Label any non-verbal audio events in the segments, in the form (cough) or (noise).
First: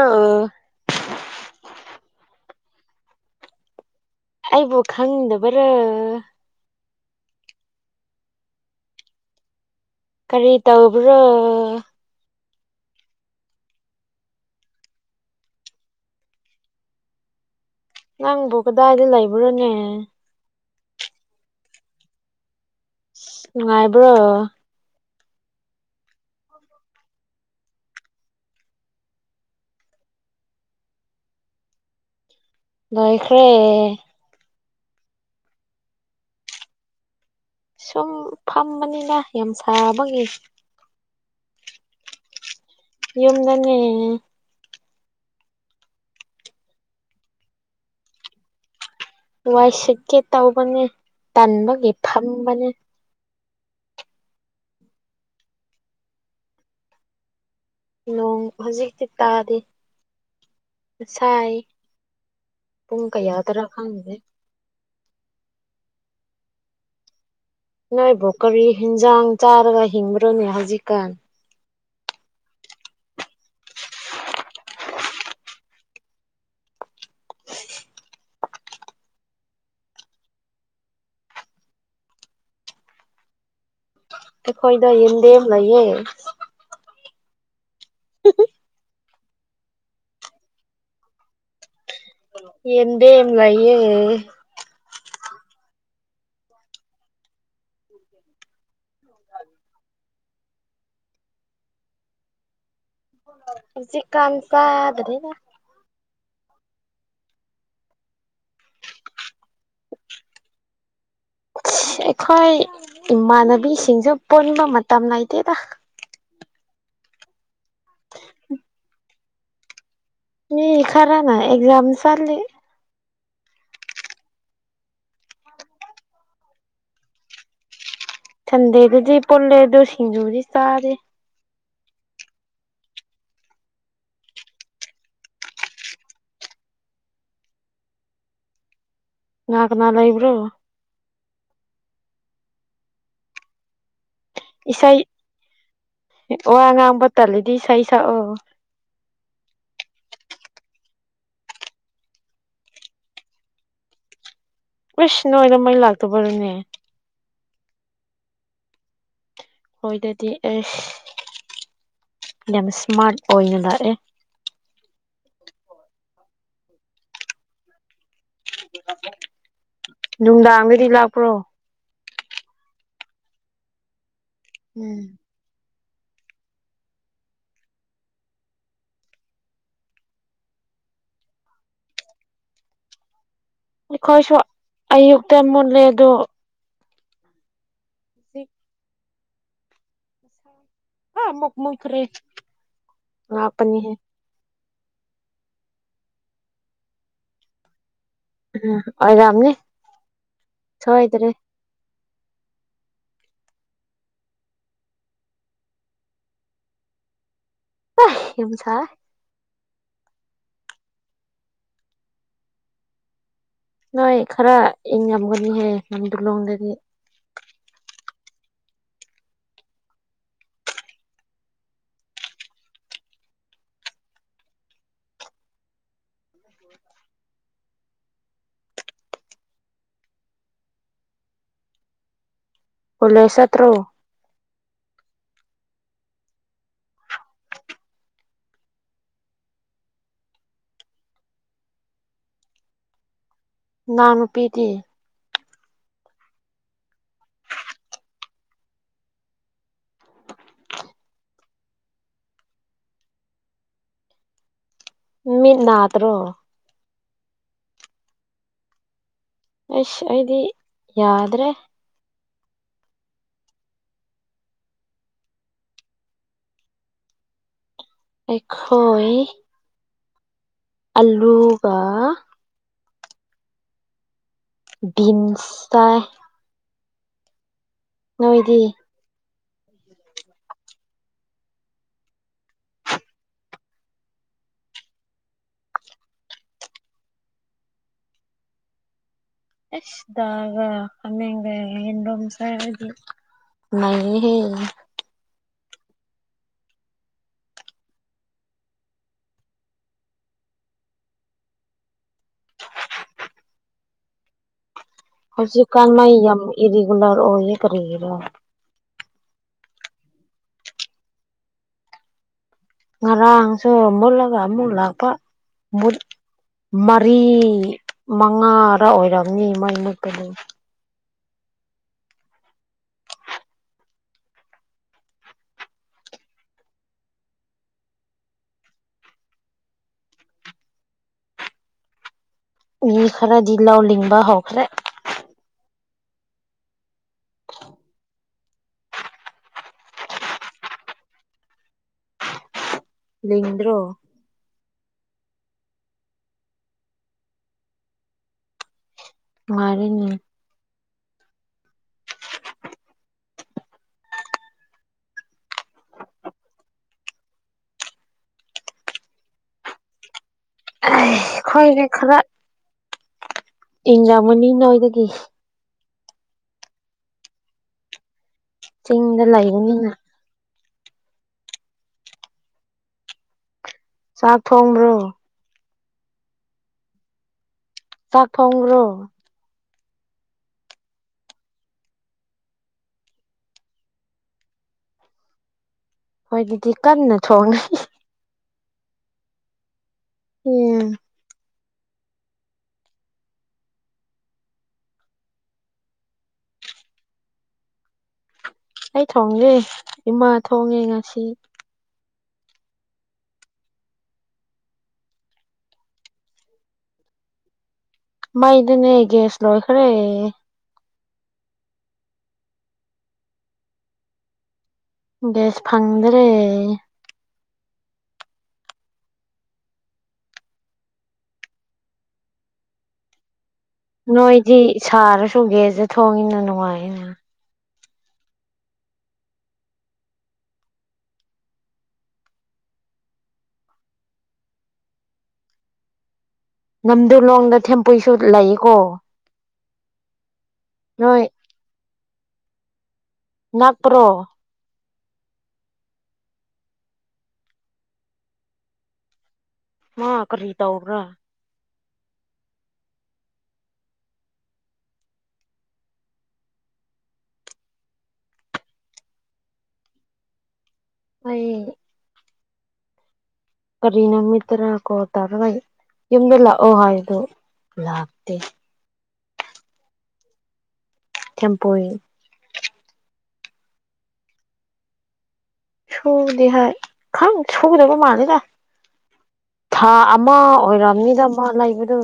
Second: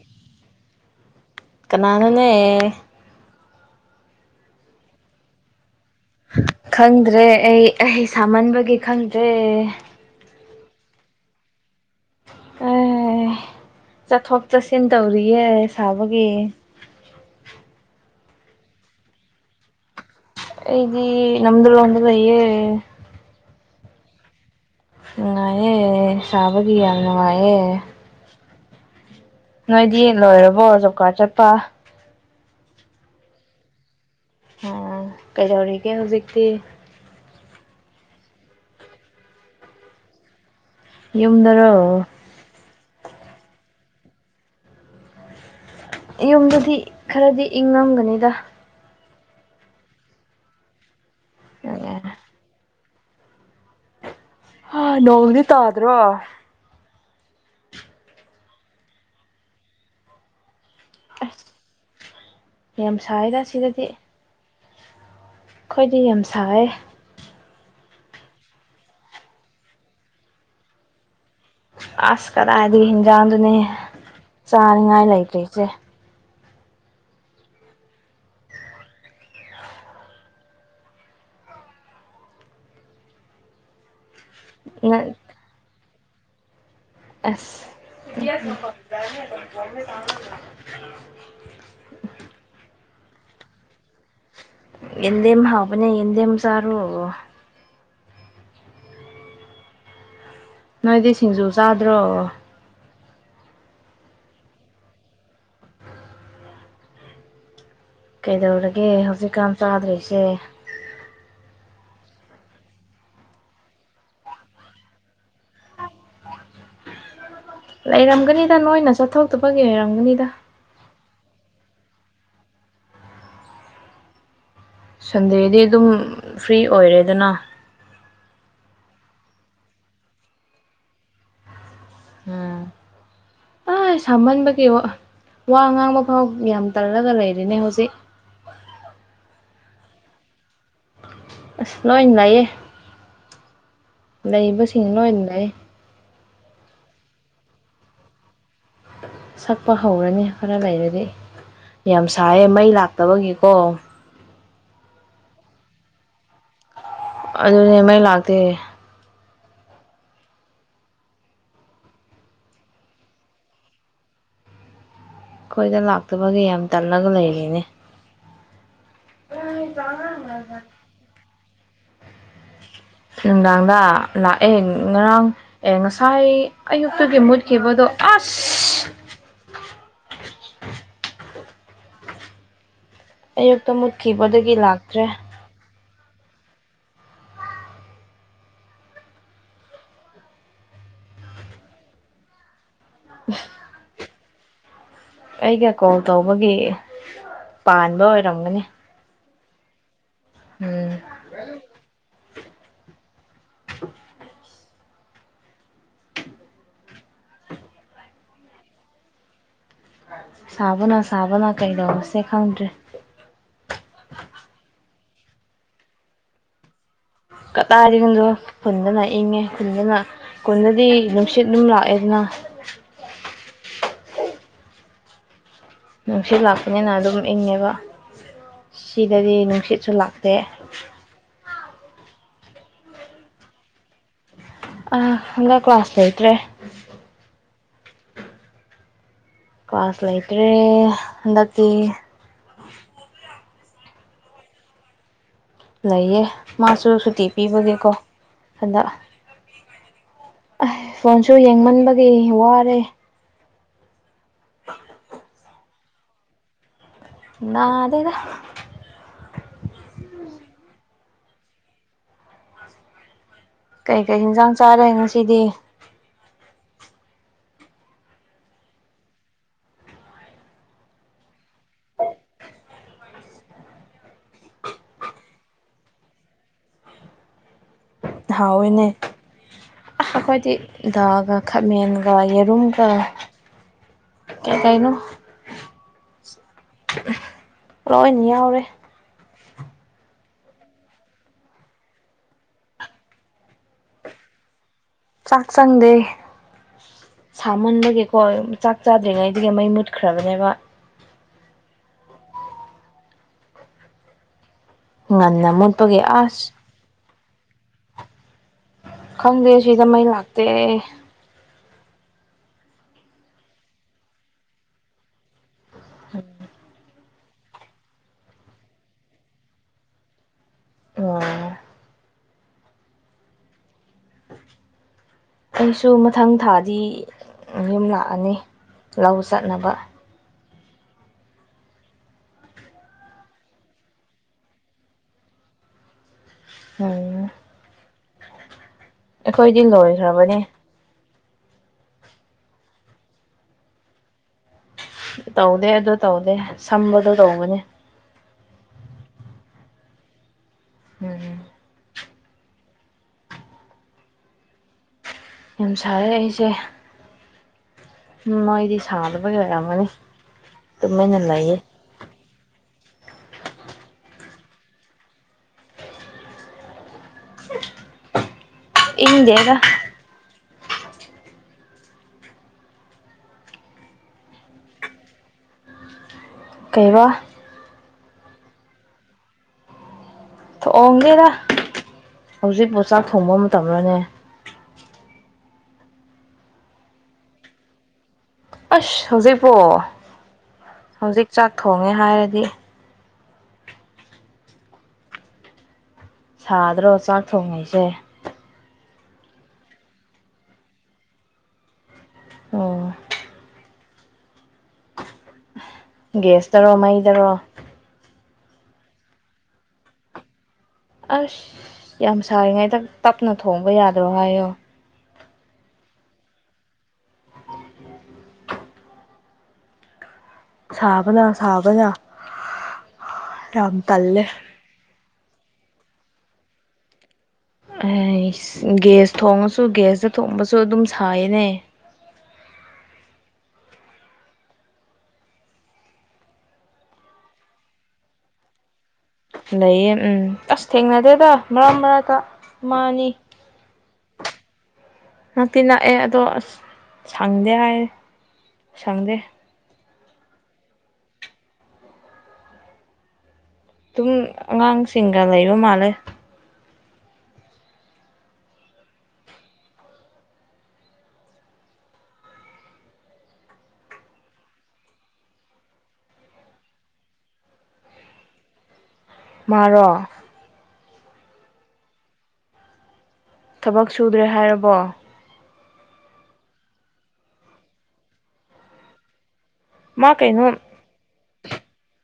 ꯑꯩꯕꯨ ꯀꯅꯥꯅꯅꯦ ꯑꯏꯕꯨꯣ ꯈꯪꯗꯕꯔ (unintelligible) ꯈꯪꯗ꯭ꯔꯦ ꯑꯩ ꯑꯩ ꯁꯥꯃꯟꯕꯒꯤ ꯈꯪꯗ꯭ꯔꯦ ꯀꯔꯤ ꯇꯧꯕ꯭ꯔꯣ ꯑꯦ ꯆꯠꯊꯣꯛ ꯆꯠꯁꯤꯟ ꯇꯧꯔꯤꯌꯦꯦ ꯁꯥꯕꯒꯤ ꯅꯪ ꯣꯛꯒꯗꯥꯗꯤ ꯂꯏꯕ꯭ꯔꯅꯦ ꯑꯩꯗꯤ ꯅꯝꯗꯨꯟꯌꯦꯦ ꯅꯨꯡꯉꯥꯏꯕ꯭ꯔꯣ ꯉꯑꯦ ꯁꯥꯕꯒꯤꯌꯥꯅꯣꯉꯌꯦꯦ ꯅꯣꯏꯗꯤ ꯂꯣꯏꯔꯕꯣ ꯖꯣꯕ ꯀꯥꯔꯠ ꯆꯠꯄ ꯂꯣꯏꯈ꯭ꯔꯦ ꯑꯣ ꯀꯩꯗꯧꯔꯤꯒꯦ ꯍꯧꯖꯤꯛꯇꯤ ꯁꯨꯝ ꯐꯝꯕꯅꯤꯅ ꯌꯥꯝ ꯁꯥꯔꯕꯒꯤ ꯌꯨꯝꯗꯔꯣ ꯌꯝ ꯅꯅꯦ ꯌꯨꯝꯗꯗꯤ ꯈꯔꯗꯤ ꯏꯪꯉꯝꯒꯅꯤꯗ ꯋꯥꯏ ꯁꯤꯠꯀꯦ ꯇꯥꯎꯕꯅꯤ ꯇꯟꯕꯒꯤ ꯐꯝꯕꯅꯤ ꯍꯥ ꯅꯣꯡꯗꯤ ꯇ꯭ꯗꯣ ꯅꯣꯡ ꯍꯧꯖꯤꯛꯇꯤ ꯇꯥꯗꯦ ꯑꯁ ꯉꯁꯥꯏ ꯌꯥꯝ ꯄꯨꯡ ꯀꯌꯥ ꯁꯥꯏꯗ ꯇꯔꯥ ꯈꯪꯕꯦ ꯈꯣꯏꯗꯤ ꯌꯥꯝ ꯁꯥꯏꯌꯦ ꯅꯣꯏ ꯚꯣꯀꯔꯤ ꯍꯦꯟꯖꯥꯡ ꯆꯥꯔꯒ ꯍꯤꯡꯕ꯭ꯔꯅꯤ ꯍꯧꯖꯤꯛꯀꯥꯟ ꯑꯁ ꯀꯗꯥꯏꯗꯤ ꯍꯤꯟꯖꯥꯡꯗꯨꯅꯦ ꯆꯥꯅꯤꯡꯉꯥꯏ ꯂꯩꯇ꯭ꯔꯤꯁꯦ ꯑꯩꯈꯣꯏꯗ ꯌꯦꯟꯗꯦꯝ ꯂꯩꯌꯦ ꯑꯦꯁ (inaudible) (inaudible) ꯌꯦꯟꯗꯦꯝ ꯂꯩꯌꯦ ꯍꯤꯗꯦꯝ ꯍꯥꯥꯎꯕ ꯍꯤꯡꯗꯦꯝ ꯁꯥꯔꯣ ꯅꯣꯏꯗꯤ ꯁꯤꯡꯖꯨ ꯆꯥꯗ꯭ꯔꯣꯕ ꯖꯤ ꯀꯥꯟꯁ ꯌꯥꯗꯅꯦꯦ ꯀꯩꯗꯧꯔꯒꯦ ꯍꯧꯖꯤꯛꯀꯥꯟ ꯆꯥꯗ꯭ꯔꯤꯁꯦ ꯑꯩꯈꯣꯏ ꯏꯃꯥꯟꯅꯕꯤꯁꯤꯡꯁꯨ ꯄꯨꯟꯕ ꯃꯇꯝ ꯂꯩꯇꯦꯗ ꯂꯩꯔꯝꯒꯅꯤꯗ ꯅꯣꯏꯅ ꯆꯠ ꯊꯇꯨꯄꯒꯤ ꯑꯣꯏꯔꯝꯒꯅꯤ ꯈꯔꯥ ꯅ ꯑꯦꯛꯖꯥꯝ ꯆꯠꯂꯤ ꯁꯟꯗꯦꯗꯤ ꯑꯗꯨꯝ ꯐ꯭ꯔꯤ ꯑꯣꯏꯔꯦꯗꯅ ꯁꯟꯗꯦꯗꯗꯤ ꯄꯨꯣꯜꯂꯦ ꯑꯗꯨ ꯁꯤꯡꯖꯨꯗꯤ ꯆꯥꯔꯦ ꯎꯝ ꯑꯩ ꯁꯥꯍꯟꯕꯒꯤ ꯋꯥ ꯉꯥꯡꯕ ꯐꯥꯎ ꯌꯥꯝ ꯇꯜꯂꯒ ꯂꯩꯔꯤꯅꯦ ꯍꯧꯖꯤꯛ ꯂꯅꯥꯀꯅꯥꯜ ꯏꯕ꯭ꯔꯣ ꯑꯁ ꯂꯣꯏꯅ ꯂꯑꯌꯦ ꯂꯩꯕꯁꯤꯡ ꯏꯁꯩ ꯂꯣꯏꯗ ꯂꯩ ꯋꯥ ꯑ ꯉꯥꯡꯕ ꯇꯂꯗꯤ ꯁꯁꯑꯣ ꯁꯛꯄ ꯍꯧꯔꯅꯤ ꯈꯔ ꯂꯩꯔꯗꯤ ꯌꯥꯝ ꯁꯥꯏꯌꯦꯦ ꯃꯩ ꯂꯥꯛꯇꯕꯒꯤꯀꯣ ꯎꯁ ꯅꯣꯏꯗ ꯃꯩ ꯂꯥꯛꯇꯕꯔꯅꯦ ꯑꯗꯨꯅꯦ ꯃꯩ ꯂꯥꯛꯇꯦ ꯍꯣꯏꯗꯗꯤ ꯑꯁ ꯌꯥꯝ ꯏꯁꯃꯥꯔꯠ ꯑꯣꯏꯅ ꯂꯥꯛꯑꯦ ꯑꯩꯈꯣꯏꯗ ꯂꯥꯛꯇꯕꯒꯤ ꯌꯥꯝ ꯇꯜꯂꯒ ꯂꯩꯔꯤꯅꯦ ꯅꯨꯡꯗꯥꯡꯒꯗꯤ ꯂꯥꯛꯄ꯭ꯔꯣ ꯅꯨꯡꯗꯥꯗ ꯂꯥꯛꯑꯦ ꯎꯝ ꯉꯔꯥꯡ ꯑꯦ ꯉꯁꯥꯏ ꯑꯌꯨꯛꯇꯨꯒꯤ ꯃꯨꯠꯈꯤꯕꯗꯣ ꯑꯁ ꯑꯌꯨꯛꯇ ꯑꯩꯈꯣꯏꯁꯨ ꯃꯨꯠꯈꯤꯕꯗꯒꯤ ꯂꯥꯛꯇ꯭ꯔꯦ ꯑꯌꯨꯛꯇ ꯃꯨꯠꯂꯦ ꯑꯗꯨꯣ ꯍꯧꯖꯤꯛ ꯍꯥ ꯃꯛꯃꯨꯈ ꯔꯦ ꯂꯄꯅꯤꯦ ꯑꯩꯒ ꯀꯣꯜ ꯇꯧꯕꯒꯤ ꯄꯥꯟꯕ ꯑꯣꯏꯔ ꯎꯝ ꯑꯣꯏꯔ ꯌꯥꯝꯝꯅꯤ ꯎꯝ ꯁꯣꯏꯗ꯭ꯔꯦ ꯍ ꯌ ꯁꯥ ꯁꯥꯕꯅ ꯁꯥꯕꯅ ꯀꯩꯗꯁꯦ ꯈꯥꯎꯟꯔꯤ ꯅꯣꯏꯣꯏ ꯈꯔ ꯏ ꯌꯥꯝꯝꯒꯦ ꯗꯂꯨꯣꯡ ꯂꯩ ꯀꯗꯥꯏꯔꯤꯒꯣꯗꯣ ꯈꯨꯟꯗꯅ ꯏꯪꯉꯦ ꯈꯨꯟꯗꯅ ꯈꯨꯟꯗꯗꯤ ꯅꯨꯡꯁꯤꯠ ꯑꯗꯨꯝ ꯂꯥꯛꯑꯦꯗꯅ ꯅꯨꯡꯁꯤꯠ ꯂꯥꯛꯄꯅꯤꯅ ꯑꯗꯨꯝ ꯏꯪꯉꯦꯕ ꯁꯤꯗꯗꯤ ꯅꯨꯡꯁꯤꯠꯁꯨ ꯂꯥꯛꯇꯦ ꯄꯨꯂꯁ ꯊ꯭ꯔꯣ ꯑ ꯍ ꯀ꯭ꯂꯥꯁꯇ꯭ꯔꯦ ꯀ꯭ꯂꯥꯁ ꯂꯩꯥꯏꯇ꯭ꯔꯦ ꯍꯀꯤ ꯅꯥ ꯅꯨꯄꯤꯗꯤ ꯂꯩꯌꯦ ꯃꯥꯁꯨ ꯁꯨꯇꯤ ꯄꯤꯕꯒꯤꯀꯣ ꯍꯟꯗꯛ ꯑ ꯐꯣꯟꯁꯨ ꯌꯦꯡꯃꯟꯕꯒꯤ ꯋꯥꯔꯦ (unintelligible) ꯃꯤ ꯅꯅꯥꯠꯇ꯭ꯔꯣ ꯅꯥꯗꯗ ꯑꯁ ꯑꯩꯗꯤ ꯌꯥꯗ꯭ꯔꯦ ꯀꯩꯀꯩ ꯌꯦꯟꯁꯥꯡ ꯆꯥꯔꯦ ꯉꯁꯤꯗꯤ ꯑꯦꯣꯏ ꯑꯜꯂꯨꯕ ꯕꯤꯤꯟꯁꯇꯥ ꯍꯑꯣꯏꯅꯦ ꯑꯩꯈꯣꯏꯗꯤ ꯗꯥꯒ ꯈꯥꯃꯦꯟꯒ ꯌꯦꯔꯨꯝꯒ ꯀꯩꯀꯩꯅꯣ ꯂꯣꯏꯅ ꯌꯥꯎꯔꯦ ꯑꯦꯁ ꯒꯃꯦꯒ ꯍꯣꯝꯁꯗꯤ ꯃ ꯆꯥꯛ ꯆꯪꯗꯦ ꯁꯥꯃꯟꯕꯒꯤꯀꯣ ꯆꯥꯛ ꯆꯥꯗ꯭ꯔꯤꯉꯩꯗꯨꯒꯤ ꯃꯩ ꯃꯨꯠꯈ꯭ꯔꯕꯅꯦꯕ ꯉꯟꯅ ꯍꯧꯁꯨ ꯃꯨꯠꯄꯒꯤ ꯀꯥꯟꯅ ꯌꯥꯝ ꯑꯁ ꯑꯦꯔꯤꯒꯂꯥ ꯎꯍ ꯇꯔꯤꯔ ꯈꯪꯗꯦ ꯁꯤꯗ ꯃꯩ ꯂꯥꯛꯇꯦ ꯉꯔꯥꯡꯁꯨ ꯃꯨꯜꯂꯒ ꯑꯃꯨꯂꯛꯄ ꯃꯥ ꯃꯔꯤ ꯃꯉꯥꯔ ꯑꯣꯏꯔꯝꯅꯤ ꯏ ꯃꯥꯏ ꯃꯛꯇꯅꯤ ꯑꯣ ꯑꯩꯁꯨ ꯃꯊꯪ ꯊꯥꯗꯤ ꯌꯨꯝ ꯂꯥꯛꯑꯅꯤ ꯂꯧ ꯆꯠꯅꯕ ꯏ ꯈꯔ ꯖꯤꯜꯂꯥꯎꯂꯤꯕ ꯍꯧꯈ꯭ꯔꯦ ꯑꯣ ꯑꯩꯈꯣꯏꯗꯤ ꯂꯣꯏꯈ꯭ꯔꯕꯅꯦ ꯂꯗ꯭ꯔꯣ ꯇꯧꯗꯦ ꯑꯗꯨ ꯇꯧꯗꯦ ꯁꯝꯕꯗꯣ ꯇꯧꯕꯅꯤ ꯃꯥꯔꯅꯤ ꯎꯝ ꯌꯥꯝ ꯁꯥꯔꯦ ꯑꯩꯁꯦ ꯎꯝ ꯃꯣꯏꯗꯤ ꯁꯥꯥꯟꯗꯕꯒꯤ ꯂꯩꯔꯝꯃꯅꯤ ꯑꯩꯣꯏꯅꯦ ꯈꯔ ꯏꯪꯖꯃꯅꯤ ꯅꯣꯏꯗꯒꯤ ꯆꯤꯡꯗ ꯏꯪꯗꯦꯗ ꯂꯩꯕꯅꯤꯅ ꯆꯥꯛ ꯊꯣꯡꯕ꯭ꯔꯣ ꯀꯩꯕ ꯆꯄ꯭ꯔꯣ ꯊꯑꯣꯡꯒꯦꯗ ꯍꯧꯖꯤꯛꯄꯨ ꯆꯥꯛ ꯊꯣꯡꯕ ꯃꯇꯝꯅꯦ ꯍꯣꯏ ꯑꯗꯨꯗꯤ ꯀꯟꯅ ꯊꯣꯡꯅꯩ ꯑꯁ ꯍꯧꯖꯤꯛꯄꯣ ꯎꯝ ꯊꯣꯡꯉꯦ ꯍꯥꯏꯔꯗꯤ ꯁꯥꯗ꯭ꯔꯣ ꯆꯥꯛ ꯊꯣꯡꯉꯩꯁꯦ ꯑꯩ ꯊꯣꯡꯒꯦ ꯏꯃꯥ ꯊꯣꯡꯉꯦ ꯉꯁꯤ ꯑꯣ ꯒꯦꯁꯇꯔꯣ ꯃꯩꯗꯔꯣ ꯃꯥꯏꯗꯤꯅꯦꯒꯦꯁꯂꯣ ꯈꯔꯦ ꯑꯁ ꯌꯥꯝ ꯁꯥꯔꯤꯉꯩꯗꯪ ꯇꯞꯅ ꯊꯣꯡꯕ ꯌꯥꯗ꯭ꯔꯣ ꯍꯥꯏꯌꯣ ꯒꯦꯁ ꯐꯪꯗ꯭ꯔꯦ ꯁꯥꯥꯕꯅ ꯁꯥꯥꯕꯅ ꯅꯣꯏꯗꯤ ꯁꯔ ꯆꯨꯒꯦꯁꯦ ꯊꯣꯡꯉꯤꯅ ꯅꯨꯡꯉꯥꯏꯅ ꯑꯦ ꯒꯤꯁ ꯊꯣꯡꯉꯁꯨ ꯒꯁꯇ ꯊꯣꯡꯕꯁꯨ ꯑꯗꯨꯝ ꯁꯥꯏꯌꯦꯅꯦ ꯅꯝꯗꯤꯂꯣꯡꯗ ꯊꯦꯝꯄꯨꯁꯨ ꯂꯩꯌꯦꯀꯣ ꯂꯩꯌꯦ ꯎꯝ ꯅꯣꯏ ꯊꯦꯡꯅꯗꯦꯗ ꯃꯔꯛ ꯃꯔꯛꯇ ꯃꯥꯅꯤ ꯅꯥꯥꯛꯄ꯭ꯔꯣ ꯉꯛꯇꯤ ꯅꯛꯑꯦ ꯑꯗꯣ ꯑꯁ ꯁꯪꯗꯦ ꯍꯥꯏ ꯁꯪꯗꯦ ꯑ ꯀꯔꯤꯔꯤ ꯇꯎ꯭ꯔꯥ ꯑꯗꯨꯝ ꯑꯉꯥꯡꯁꯤꯡꯒ ꯂꯩꯕ ꯃꯥꯜꯂꯦ ꯍ ꯀꯔꯤꯅꯝꯇꯔ ꯀꯣ ꯇꯔꯣꯏ ꯌ ꯂ ꯑꯣ ꯍꯥꯏꯣ ꯂꯥꯛꯥꯛꯇꯦ ꯃꯔ ꯆꯦꯝꯄꯔꯤ ꯊꯕꯛ ꯁꯨꯗ꯭ꯔꯦ ꯍꯥꯏꯔꯕꯣ ꯁꯧꯗꯤꯦ ꯍꯥꯏꯥꯏ ꯈꯪ ꯁꯧꯗꯕꯨ ꯃꯅꯗ ꯊꯥ ꯃꯥ ꯑꯃ ꯀꯩꯅꯣ ꯑꯣꯏꯔꯝꯅꯤꯗ ꯐꯜ ꯂꯒ ꯇꯣ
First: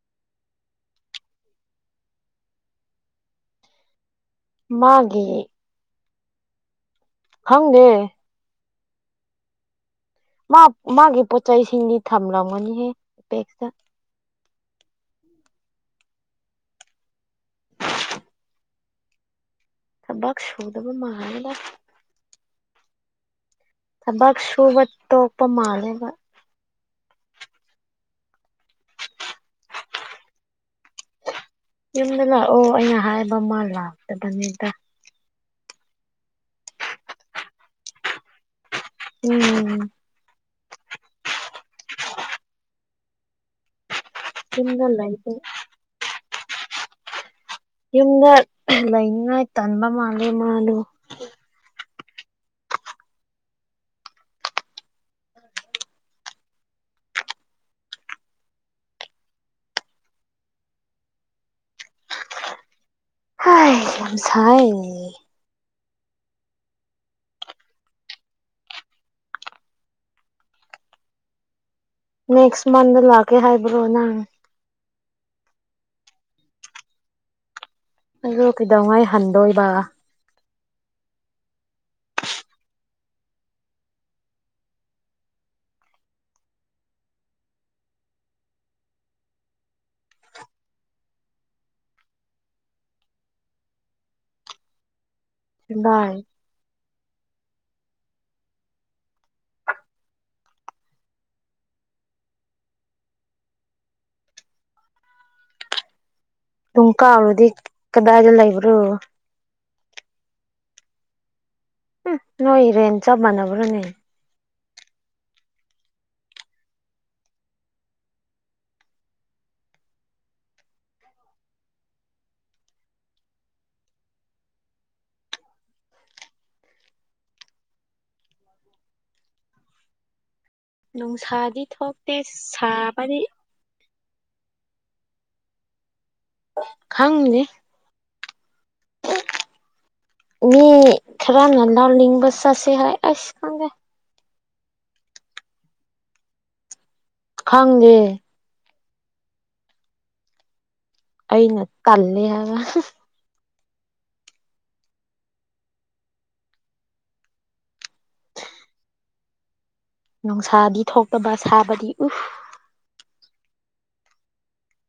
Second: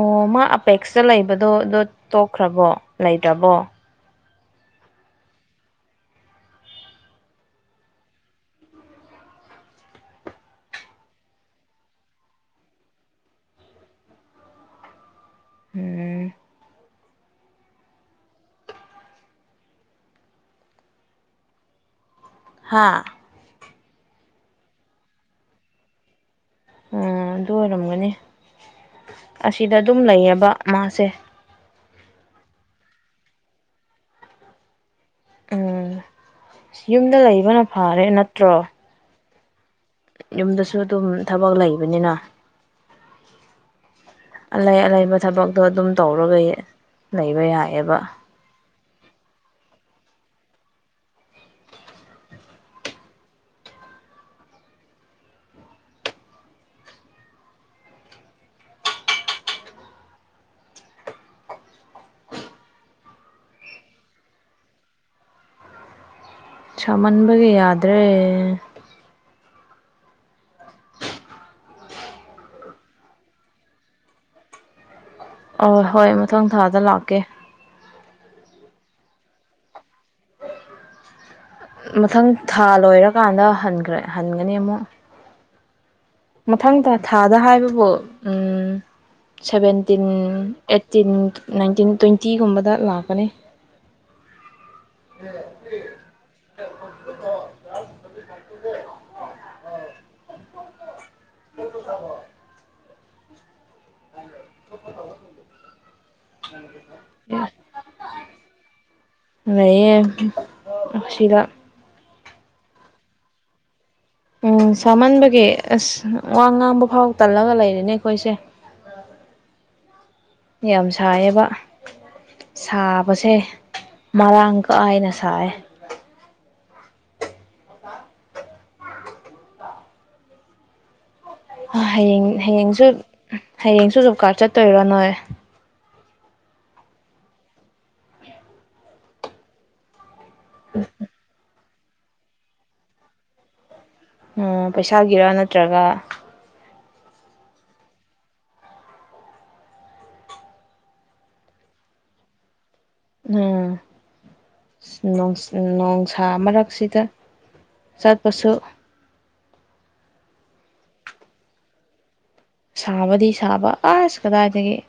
ꯑꯣ ꯃꯥ ꯑꯄꯦꯛꯁꯇ ꯂꯩꯕꯗꯣ ꯑꯗꯨꯣ ꯇꯣꯛꯈ꯭ꯔꯕꯣ ꯂꯩꯗ꯭ꯔꯕꯣ ꯃꯥꯒꯤ ꯍꯪꯒꯦ ꯃꯥ ꯃꯥꯒꯤ ꯄꯣꯠꯆꯩꯁꯤꯡꯗꯤ ꯊꯝꯂꯝꯒꯅꯤꯍꯦ ꯕꯦꯛꯇ ꯎꯝ ꯊꯕꯛ ꯁꯨꯗꯕ ꯃꯥꯜꯂꯦꯗ ꯍꯥꯥ ꯊꯕꯛ ꯁꯨꯕ ꯇꯣꯛꯄ ꯃꯥꯜꯂꯦꯕ ꯑꯣ ꯑꯗꯨ ꯑꯣꯏꯔꯝꯒꯅꯤ ꯑꯁꯤꯗ ꯑꯗꯨꯝ ꯂꯩꯌꯦꯕ ꯃꯥꯁꯦ ꯌꯨꯝꯗ ꯂꯥꯛꯑꯣ ꯑꯩꯅ ꯍꯥꯏꯕ ꯃꯥ ꯂꯥꯛꯇꯕꯅꯤꯗ ꯎꯝ ꯑ ꯌꯨꯝꯗ ꯂꯩꯕꯅ ꯐꯔꯦ ꯅꯠꯇ꯭ꯔꯣ ꯎꯝ ꯌꯨꯝꯗꯁꯨ ꯑꯗꯨꯝ ꯊꯕꯛ ꯂꯩꯕꯅꯤꯅ ꯑꯂꯩ ꯌꯨꯝꯗ ꯑꯂꯩꯕ ꯂꯩꯇꯦ ꯊꯕꯛꯇꯣ ꯑꯗꯨꯝ ꯇꯧꯔ ꯂꯩ ꯂꯩ (unintelligible) ꯌꯥꯏꯑꯦꯕ ꯂꯩꯥꯏꯅ ꯇꯟꯕ ꯃꯥꯂꯦ ꯃꯥꯂ ꯍꯥꯏ ꯁꯥꯏ ꯁꯃꯟꯕꯒꯤ ꯌꯥꯗ꯭ꯔꯦ ꯅꯦꯛꯁ ꯃꯟꯗ ꯂꯥꯛꯀꯦ ꯍꯥꯏꯕ꯭ꯔꯣ ꯅꯪ ꯑ ꯍꯣꯏ ꯃꯊꯪ ꯊꯥꯗ ꯂꯥꯛꯀꯦ ꯑꯗꯨꯗ ꯀꯩꯗꯧꯉꯥꯏ ꯍꯟꯗꯣꯏꯕ ꯃꯊꯪ ꯊꯥ ꯂꯣꯏꯔꯀꯥꯟꯗ ꯍꯟꯈ꯭ꯔꯦ ꯍꯟꯒꯅꯤ ꯑꯃꯨꯛ ꯃꯊꯪꯗ ꯊꯥꯗ ꯍꯥꯏꯕꯕꯨ ꯁꯚꯦꯟꯇꯤꯟ ꯑꯩꯠꯇꯤꯟ ꯅꯥꯏꯟꯇꯤꯟ ꯇ꯭ꯋꯦꯟꯇꯤꯒꯨꯝꯕꯗ ꯂꯥꯛꯀꯅꯤ (inaudible) (inaudible) ꯚꯥꯏ (inaudible) ꯨꯀꯨꯝ ꯀꯥꯎꯔꯗꯤ ꯀꯗꯥꯏꯗ ꯂꯩꯕ꯭ꯔꯣ ꯁꯤꯗ ꯎ ꯅꯣꯏ ꯔꯦꯜ ꯆꯞ ꯃꯥꯟꯅꯕꯔꯅꯦ ꯎꯝ ꯁꯥꯃꯟꯕꯒꯤ ꯑꯁ ꯋꯥ ꯉꯥꯡꯕ ꯐꯥꯎ ꯇꯜꯂꯒ ꯂꯩꯔꯦꯅꯦ ꯑꯩꯈꯣꯏꯁꯦ ꯌꯥꯝ ꯁꯥꯏꯌꯦꯕ ꯁꯥꯕꯁꯦ ꯃꯔꯥꯡ ꯀꯥꯥꯏꯅ ꯁꯥꯏꯌꯦ (unintelligible) ꯊꯣꯛꯇꯦ ꯍꯌꯦꯡ ꯍꯌꯦꯡꯁꯨ ꯁꯥꯕꯗꯤ ꯍꯌꯦꯡꯁꯨ ꯀꯂꯥꯁ ꯆꯠꯇꯣꯏꯔꯣ ꯅꯣꯏ ꯈꯪꯉꯤꯅꯦ ꯃꯤ ꯈꯔ ꯅ ꯅꯜ ꯂꯤꯡꯕ ꯆꯁꯤ ꯍꯥꯏ ꯑꯁ ꯈꯪꯗꯦ ꯎ ꯄꯩꯁꯥꯒꯤꯔꯥ ꯅꯠꯇ꯭ꯔꯒ ꯈꯪꯒꯦ ꯑꯩꯅ ꯀꯜꯂꯦ ꯍꯥꯏꯕ ꯎꯝ ꯅꯣꯡꯁꯥ ꯃꯔꯛꯁꯤꯗ ꯆꯠꯄꯁꯨ ꯅꯨꯡꯁꯥꯗꯤ ꯊꯣꯛꯇꯕ ꯁꯥꯕꯗꯤ ꯎ ꯁꯥꯕꯗꯤ ꯁꯥꯕ ꯑꯁ ꯀꯗꯥꯏꯗꯒꯤꯦ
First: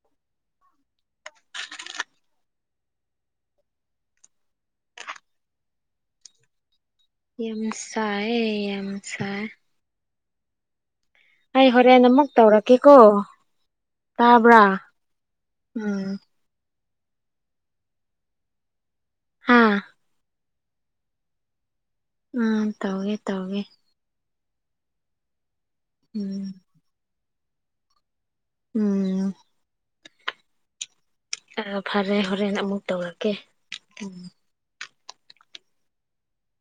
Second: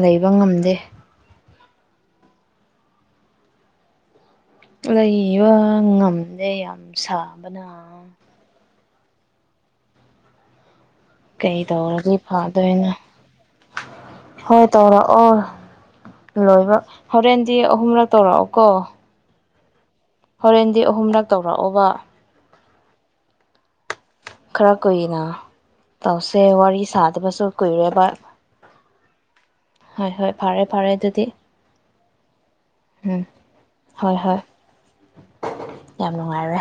ꯂꯩꯕ ꯉꯝꯗꯦ ꯑꯗꯩ ꯋꯥ ꯉꯝꯗꯦ ꯌꯥꯝ ꯁꯥꯕꯅ ꯌꯥꯝꯦꯝꯁ ꯑꯦ ꯌꯥꯝꯦꯝ ꯁꯏ ꯀꯩ ꯇꯧꯔꯗꯤ ꯑꯃꯨꯛ ꯐꯥꯗꯣꯏꯅꯣ ꯇꯧꯔꯛꯀꯦꯀꯣ ꯇꯥꯕ꯭ꯔꯥ ꯍꯣꯏ ꯇꯧꯔꯛꯑꯣ ꯎꯝ ꯂꯣꯏꯕ ꯍꯣꯔꯦꯟꯗꯤ ꯑꯍꯨꯝꯂꯛ ꯇꯧꯔꯛꯑꯣ ꯀꯣ ꯍꯥꯥ ꯍꯣꯔꯦꯟꯗꯤ ꯑꯍꯨꯝꯂꯛ ꯇꯧꯔꯛꯑꯣꯕ ꯑ ꯇꯧꯒꯦ ꯇꯧꯒꯦ ꯈꯔ ꯀꯨꯏꯅ ꯇꯦ ꯎꯝ ꯋꯥꯔꯤꯔꯤ ꯁꯥꯠ ꯑꯗꯨꯁꯨ ꯀꯨꯏꯔꯦꯕ ꯎꯝ ꯍꯣꯏ ꯍꯣꯏ ꯐꯔꯦ ꯐꯔꯦ ꯑꯗꯨꯗꯤ ꯑ ꯐꯔꯦ ꯍꯔ ꯍꯣꯔꯦꯅ ꯑꯃꯨꯛ ꯎꯝ ꯇꯧꯔꯛꯀꯦ ꯍꯣꯏ ꯍꯣꯏ ꯌꯥꯝ ꯅꯨꯡꯉꯥꯏꯔꯦ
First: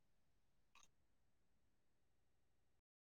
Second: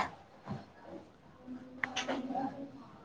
(unintelligible)